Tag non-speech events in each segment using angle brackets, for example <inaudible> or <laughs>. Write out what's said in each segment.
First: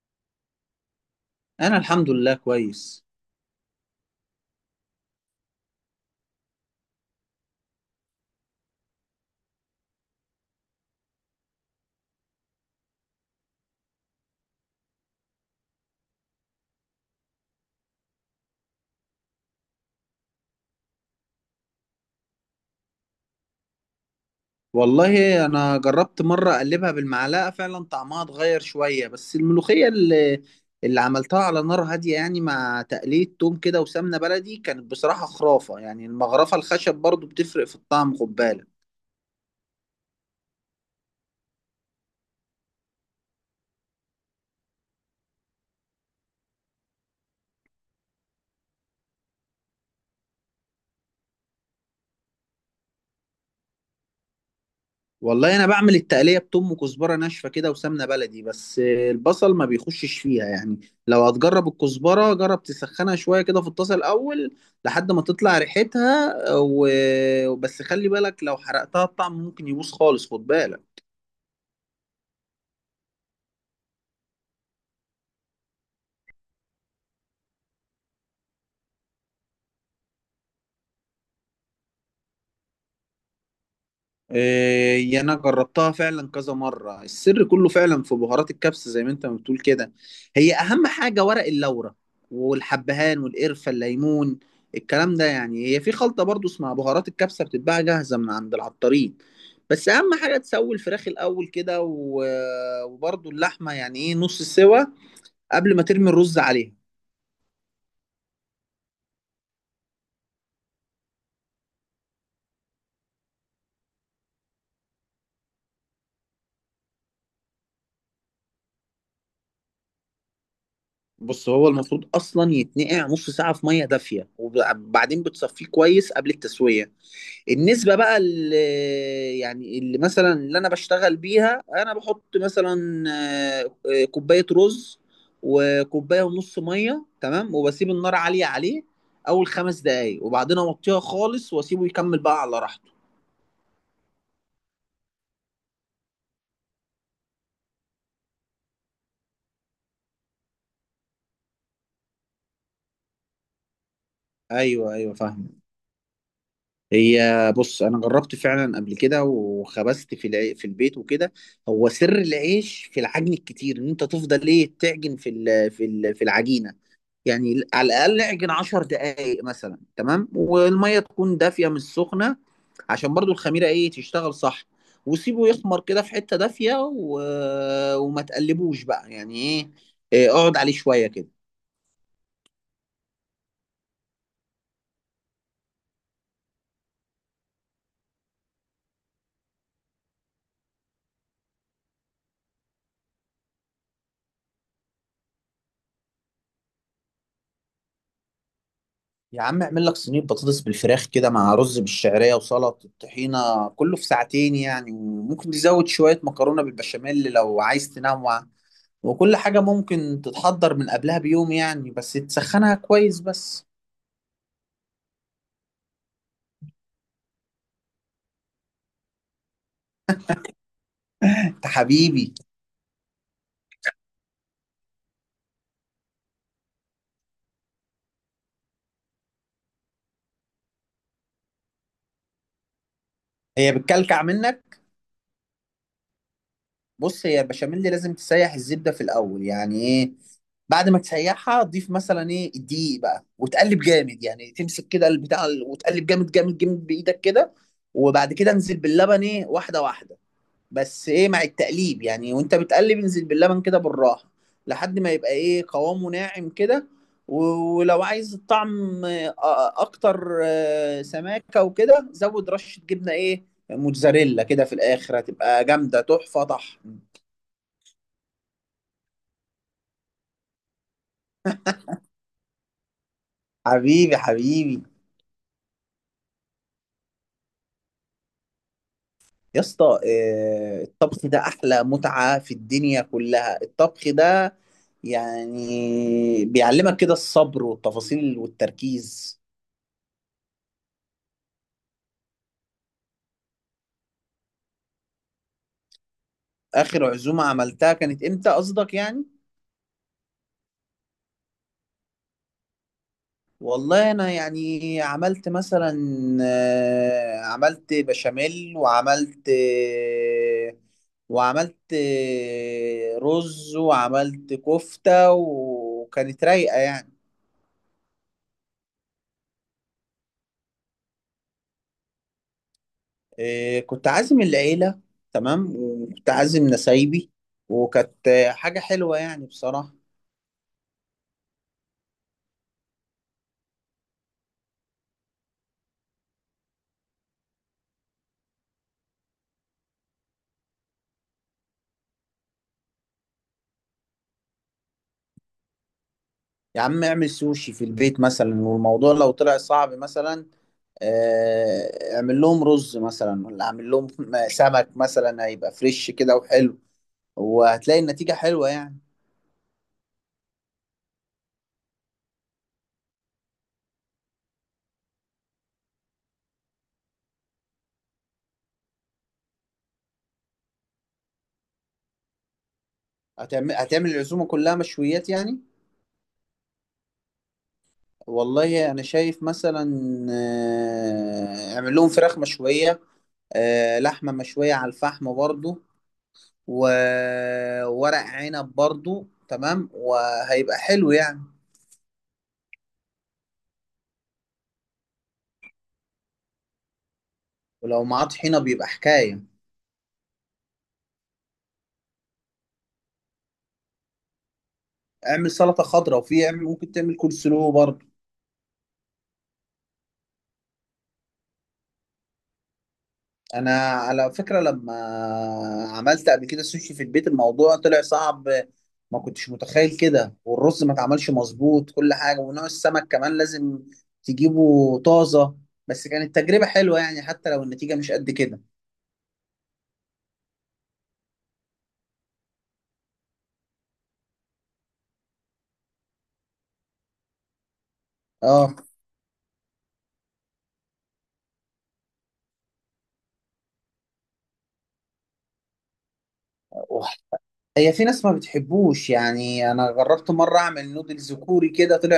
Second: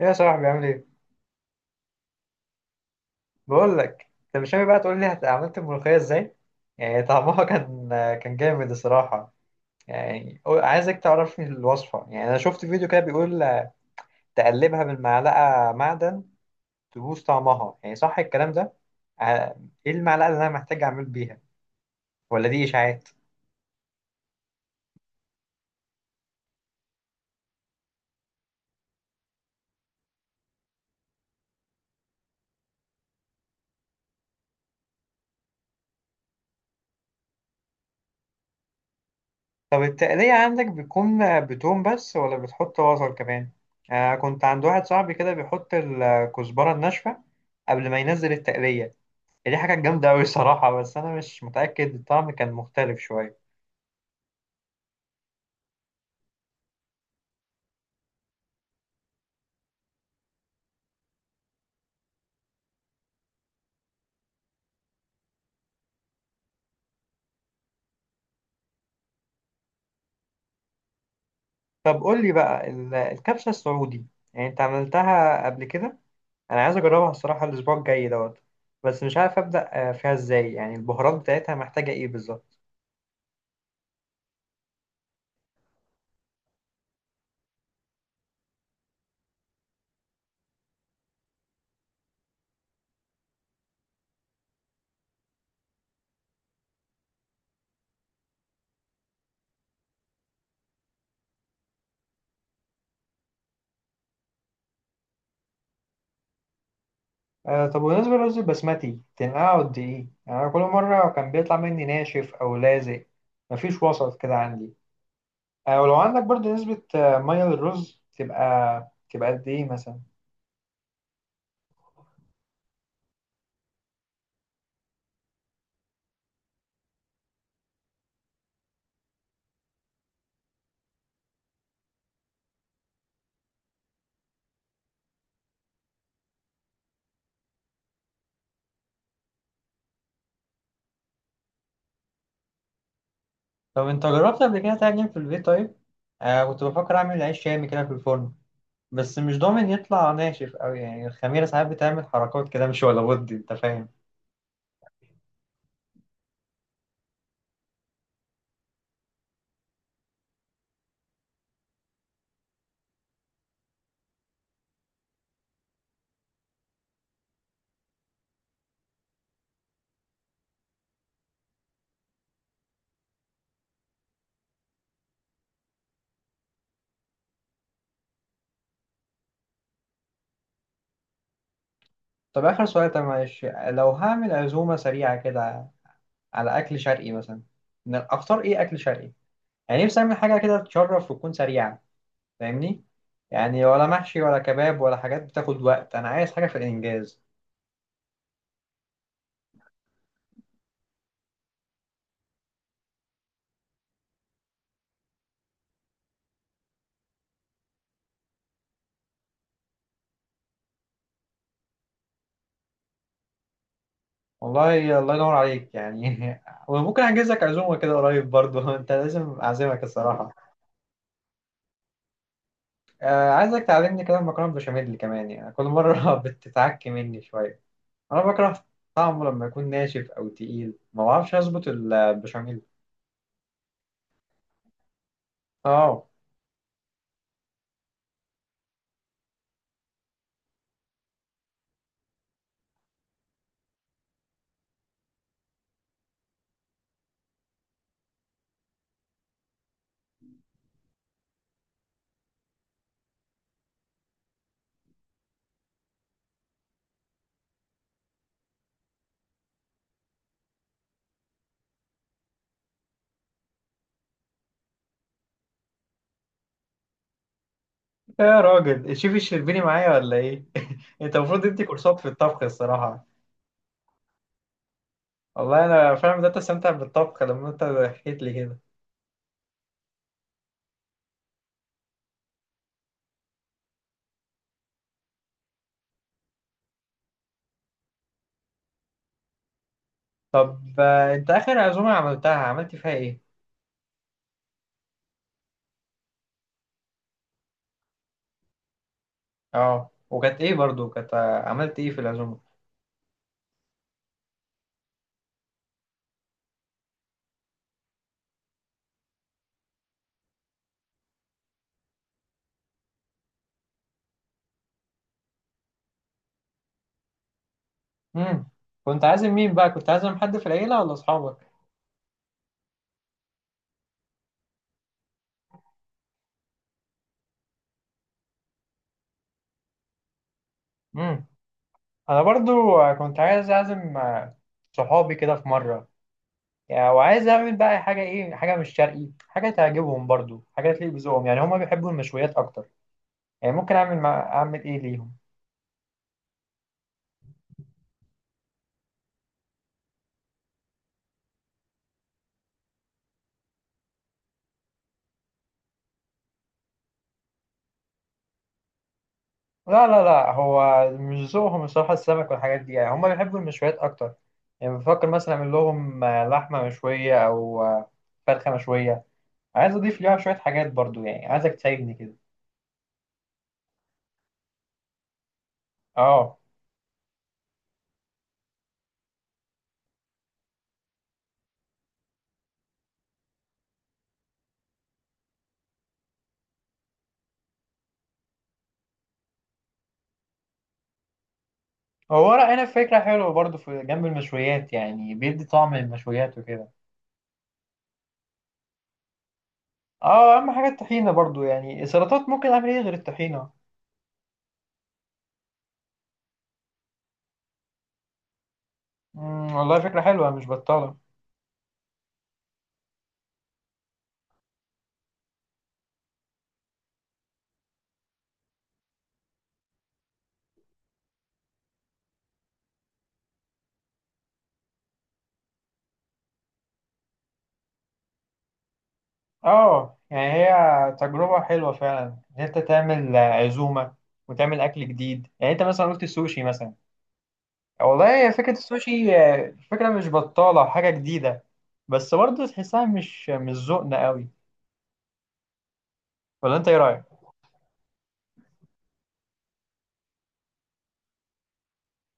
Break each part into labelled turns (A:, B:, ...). A: يا صاحبي عامل ايه؟
B: انا الحمد لله كويس.
A: بقول لك، انت مش ناوي بقى تقول لي عملت الملوخية ازاي؟ يعني طعمها <laughs> كان جامد الصراحة. يعني عايزك تعرفني الوصفة، يعني انا شفت فيديو كده بيقول تقلبها بالمعلقة معدن تبوظ طعمها، يعني صح الكلام ده؟ ع- ايه المعلقة اللي انا محتاج اعمل بيها؟ ولا دي اشاعات؟
B: والله انا جربت مره اقلبها بالمعلقه فعلا طعمها اتغير شويه، بس الملوخيه اللي عملتها على نار هاديه يعني مع تقليه توم كده وسمنه بلدي كانت بصراحه خرافه، يعني المغرفه الخشب برضو بتفرق في الطعم، خد بالك.
A: طب التقلية عندك بتكون بتوم بس ولا بتحط بصل كمان؟ آه، كنت عند واحد صاحبي كده بيحط الكزبرة الناشفة قبل ما ينزل التقلية، دي حاجة جامدة أوي الصراحة، بس أنا مش متأكد، الطعم كان مختلف شوية.
B: والله انا بعمل التقليه بتوم وكزبره ناشفه كده وسمنه بلدي، بس البصل ما بيخشش فيها يعني. لو هتجرب الكزبره جرب تسخنها شويه كده في الطاسه الاول لحد ما تطلع ريحتها وبس، خلي بالك لو حرقتها الطعم ممكن يبوظ خالص، خد بالك.
A: طب قول لي بقى الكبسة السعودي، يعني أنت عملتها قبل كده، أنا عايز أجربها الصراحة الأسبوع الجاي دوت. بس مش عارف أبدأ فيها إزاي، يعني البهارات بتاعتها محتاجة إيه بالظبط؟
B: إيه، انا جربتها فعلا كذا مره، السر كله فعلا في بهارات الكبسه زي ما انت ما بتقول كده، هي اهم حاجه ورق اللورة والحبهان والقرفه الليمون الكلام ده يعني، هي في خلطه برضو اسمها بهارات الكبسه بتتباع جاهزه من عند العطارين، بس اهم حاجه تسوي الفراخ الاول كده وبرضو اللحمه يعني ايه نص سوا قبل ما ترمي الرز عليها.
A: آه، طب بالنسبة للرز البسمتي تنقعه قد إيه؟ يعني أنا كل مرة كان بيطلع مني ناشف أو لازق، مفيش وسط كده عندي. آه، ولو عندك برضه نسبة مية للرز تبقى قد إيه مثلا؟
B: بص هو المفروض اصلا يتنقع نص ساعه في ميه دافيه، وبعدين بتصفيه كويس قبل التسويه. النسبة بقى اللي يعني اللي مثلا اللي أنا بشتغل بيها، أنا بحط مثلا كوباية رز وكوباية ونص مية، تمام؟ وبسيب النار عالية عليه أول خمس دقايق وبعدين أوطيها خالص وأسيبه يكمل بقى على راحته.
A: طب انت جربت قبل كده تعجن في البيت طيب؟ آه، كنت بفكر اعمل عيش شامي كده في الفرن، بس مش ضامن يطلع ناشف قوي، يعني الخميرة ساعات بتعمل حركات كده مش ولا بد، انت فاهم.
B: أيوه، أيوه، فاهم. هي بص أنا جربت فعلا قبل كده وخبزت في في البيت وكده، هو سر العيش في العجن الكتير، إن أنت تفضل إيه تعجن في العجينة، يعني على الاقل اعجن 10 دقائق مثلا، تمام، والميه تكون دافيه مش سخنه عشان برضو الخميره ايه تشتغل صح، وسيبه يخمر كده في حته دافيه، وما تقلبوش بقى يعني ايه، إيه، اقعد عليه شويه كده.
A: طب اخر سؤال، طب معلش لو هعمل عزومة سريعة كده على اكل شرقي مثلا، اختار ايه اكل شرقي؟ يعني نفسي اعمل حاجة كده تشرف وتكون سريعة، فاهمني؟ يعني ولا محشي ولا كباب ولا حاجات بتاخد وقت، انا عايز حاجة في الانجاز.
B: يا عم اعمل لك صينيه بطاطس بالفراخ كده مع رز بالشعريه وسلطه الطحينه، كله في ساعتين يعني، وممكن تزود شويه مكرونه بالبشاميل لو عايز تنوع، وكل حاجه ممكن تتحضر من قبلها بيوم يعني، بس تسخنها كويس بس.
A: والله الله ينور عليك يعني <laughs> وممكن احجز لك عزومه كده قريب برضه <laughs> انت لازم اعزمك الصراحه.
B: انت حبيبي.
A: آه، عايزك تعلمني كده المكرونه بالبشاميل كمان، يعني كل مره <laughs> بتتعك مني شويه، انا بكره طعمه لما يكون ناشف او تقيل، ما بعرفش اظبط البشاميل.
B: هي بتكلكع منك.
A: اه،
B: بص، هي البشاميل دي لازم تسيح الزبده في الاول يعني ايه، بعد ما تسيحها ضيف مثلا ايه الدقيق بقى وتقلب جامد، يعني تمسك كده وتقلب جامد جامد جامد بايدك كده، وبعد كده انزل باللبن ايه واحده واحده، بس ايه مع التقليب يعني، وانت بتقلب انزل باللبن كده بالراحه لحد ما يبقى ايه قوامه ناعم كده، ولو عايز الطعم اكتر سماكه وكده زود رشه جبنه ايه موتزاريلا كده في الاخر، هتبقى جامده تحفه طحن.
A: يا راجل، الشيف الشربيني معايا ولا ايه؟ <laughs> انت المفروض تدي كورسات في الطبخ الصراحه.
B: حبيبي حبيبي.
A: والله انا فعلا بدات استمتع بالطبخ لما انت حكيت لي كده.
B: يا اسطى، الطبخ ده احلى متعه في الدنيا كلها الطبخ ده، يعني بيعلمك كده الصبر والتفاصيل والتركيز.
A: طب انت اخر عزومه عملتها عملت فيها ايه؟
B: آخر عزومة عملتها كانت إمتى قصدك يعني؟
A: اه، وكانت ايه برضو، كانت عملت ايه في العزومه؟
B: والله أنا يعني عملت مثلا عملت بشاميل وعملت وعملت رز وعملت كفتة، وكانت رايقة يعني.
A: امم كنت عازم مين بقى، كنت عازم حد في العيله ولا اصحابك؟
B: كنت عازم العيلة، تمام، وكنت عازم نسايبي، وكانت حاجة حلوة يعني بصراحة.
A: امم انا برضو كنت عايز اعزم صحابي كده في مره، يعني وعايز اعمل بقى حاجه، ايه حاجه مش شرقي، حاجه تعجبهم برضو، حاجه تليق بذوقهم، يعني هما بيحبوا المشويات اكتر، يعني ممكن اعمل اعمل ايه ليهم؟
B: يا عم اعمل سوشي في البيت مثلا، والموضوع لو طلع صعب مثلا اعمل لهم رز مثلا، ولا اعمل لهم سمك مثلا هيبقى فريش كده وحلو، وهتلاقي النتيجة حلوة يعني.
A: لا، لا، لا، هو مش ذوقهم الصراحه، السمك والحاجات دي، يعني هما بيحبوا المشويات اكتر، يعني بفكر مثلا اعمل لهم لحمه مشويه او فرخه مشويه، عايز اضيف ليها شويه حاجات برضو، يعني عايزك تساعدني كده.
B: هتعمل العزومة كلها مشويات يعني؟
A: اه،
B: والله انا شايف مثلا اعمل لهم فراخ مشوية، لحمة مشوية على الفحم برضو، وورق عنب برضو، تمام، وهيبقى حلو يعني.
A: هو ورق عنب فكره حلوه برضو في جنب المشويات، يعني بيدي طعم المشويات وكده.
B: ولو معاه طحينة بيبقى حكاية.
A: اه، اهم حاجه الطحينه برضو، يعني السلطات ممكن اعمل ايه غير الطحينه؟
B: اعمل سلطة خضراء، وفي اعمل ممكن تعمل كول سلو برضو.
A: والله فكره حلوه مش بطاله.
B: انا على فكره لما عملت قبل كده سوشي في البيت الموضوع طلع صعب، ما كنتش متخيل كده، والرز ما اتعملش مظبوط، كل حاجه ونوع السمك كمان لازم تجيبه طازه، بس كانت تجربه حلوه يعني حتى لو النتيجه مش قد كده.
A: اه، يعني هي تجربه حلوه فعلا ان انت تعمل عزومه وتعمل اكل جديد، يعني انت مثلا قلت السوشي مثلا، والله فكره
B: اه
A: السوشي فكره مش بطاله حاجه جديده، بس برضو تحسها مش ذوقنا قوي، ولا انت ايه رايك؟
B: وح- هي في ناس ما بتحبوش يعني، انا جربت مره اعمل نودلز كوري كده، طلع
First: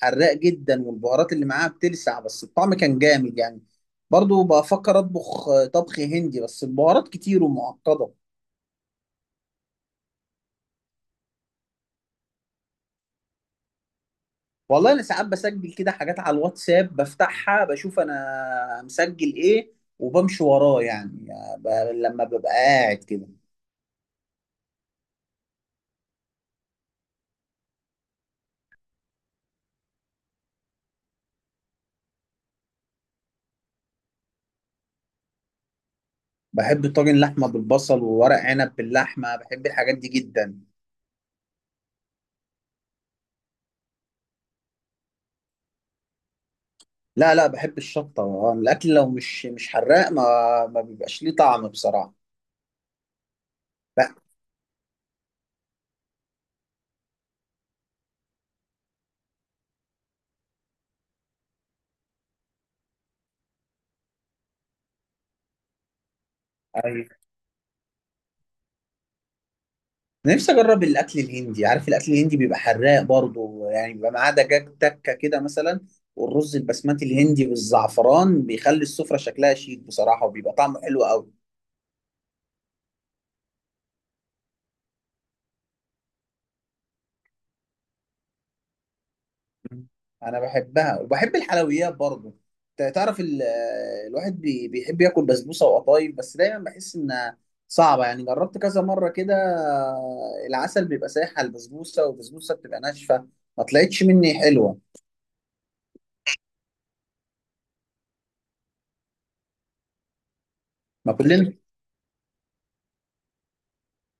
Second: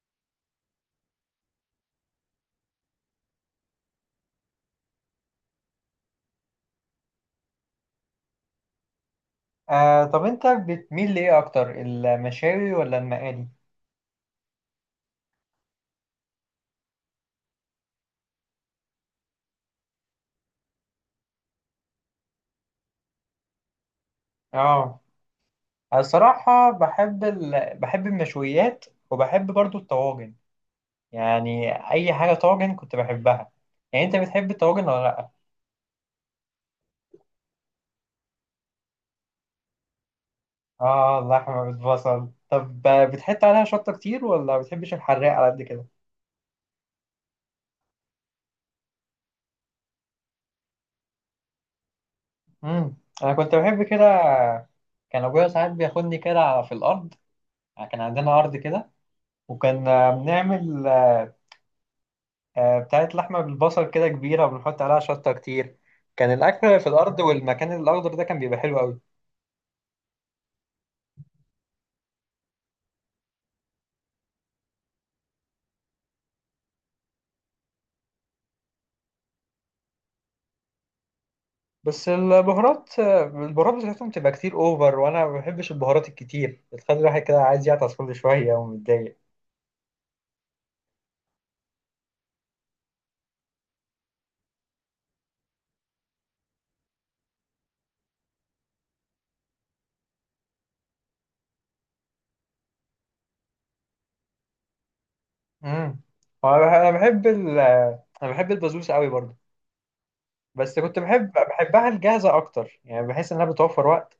B: حراق جدا والبهارات اللي معاها بتلسع، بس الطعم كان جامد يعني، برضو بفكر اطبخ طبخ هندي بس البهارات كتير ومعقده.
A: آه، طب انت بتميل لايه اكتر، المشاوي ولا المقالي؟
B: والله انا ساعات بسجل كده حاجات على الواتساب، بفتحها بشوف انا مسجل ايه وبمشي وراه يعني، ب... لما ببقى قاعد كده.
A: اه، الصراحه بحب المشويات وبحب برضو الطواجن، يعني اي حاجه طاجن كنت بحبها، يعني انت بتحب الطواجن ولا لا؟
B: بحب طاجن لحمه بالبصل وورق عنب باللحمه، بحب الحاجات دي جدا.
A: اه، اللحمه بالبصل، طب بتحط عليها شطه كتير ولا بتحبش الحراق على قد كده؟
B: لا، لا، بحب الشطه، الاكل لو مش حراق ما بيبقاش ليه طعم بصراحه.
A: امم انا كنت بحب كده، كان ابويا ساعات بياخدني كده في الارض، كان عندنا ارض كده، وكان بنعمل بتاعت لحمة بالبصل كده كبيرة وبنحط عليها شطة كتير، كان الأكل في
B: لا،
A: الأرض والمكان الأخضر ده كان بيبقى حلو أوي.
B: أنا نفسي اجرب الاكل الهندي، عارف الاكل الهندي بيبقى حراق برضه يعني، بيبقى معاه دجاج تكه كده مثلا والرز البسمتي الهندي بالزعفران بيخلي السفرة شكلها شيك بصراحة وبيبقى طعمه حلو قوي.
A: بس البهارات البهارات بتاعتهم تبقى كتير أوفر، وأنا ما بحبش البهارات الكتير، بتخلي الواحد كده عايز يعطس كل شوية ومتضايق.
B: انا بحبها وبحب الحلويات برضه، ت- تعرف ال- الواحد بيحب ياكل بسبوسة وقطايف، بس دايما بحس انها صعبة يعني، جربت كذا مرة كده العسل بيبقى سايح على البسبوسة والبسبوسة بتبقى ناشفة، ما طلعتش مني حلوة.
A: امم هو أنا بح- أنا بحب ال آه، أنا بحب البسبوسة أوي برضه، بس كنت
B: ما كلنا.
A: بحبها الجاهزة أكتر، يعني بحس إنها بتوفر وقت،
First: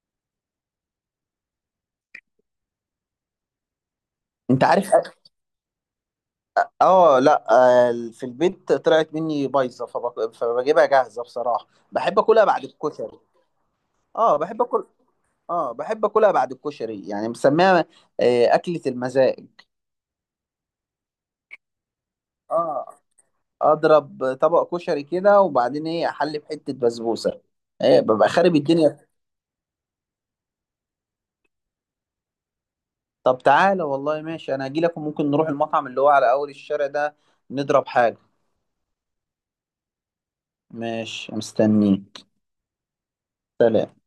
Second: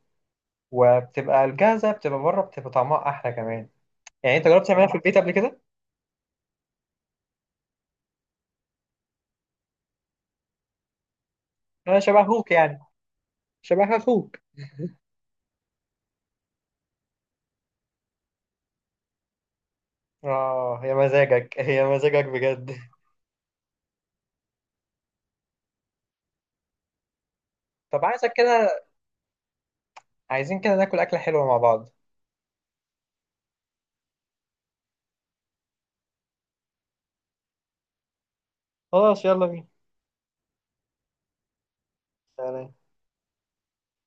A: وبتبقى الجاهزة بتبقى بره بتبقى طعمها أحلى كمان، يعني أنت
B: انت
A: جربت تعملها
B: عارف.
A: في البيت قبل كده؟
B: اه، لا، في البيت طلعت مني بايظه، فبجيبها جاهزه بصراحه،
A: أنا
B: بحب
A: شبه
B: اكلها
A: أخوك،
B: بعد
A: يعني
B: الكشري.
A: شبه أخوك.
B: اه بحب اكل، اه بحب اكلها بعد الكشري يعني، مسميها اكله المزاج.
A: اه، هي مزاجك، هي مزاجك بجد
B: اه،
A: <laughs>
B: اضرب طبق كشري كده وبعدين ايه احلي بحته بسبوسه ايه،
A: طب
B: ببقى
A: عايزك
B: خارب
A: كده،
B: الدنيا.
A: عايزين كده ناكل أكلة حلوة مع بعض.
B: طب تعالى، والله ماشي، انا هجي لك وممكن نروح المطعم اللي هو على اول الشارع ده، نضرب حاجه.
A: خلاص، يلا بينا.
B: ماشي مستنيك.
A: سلام.
B: سلام.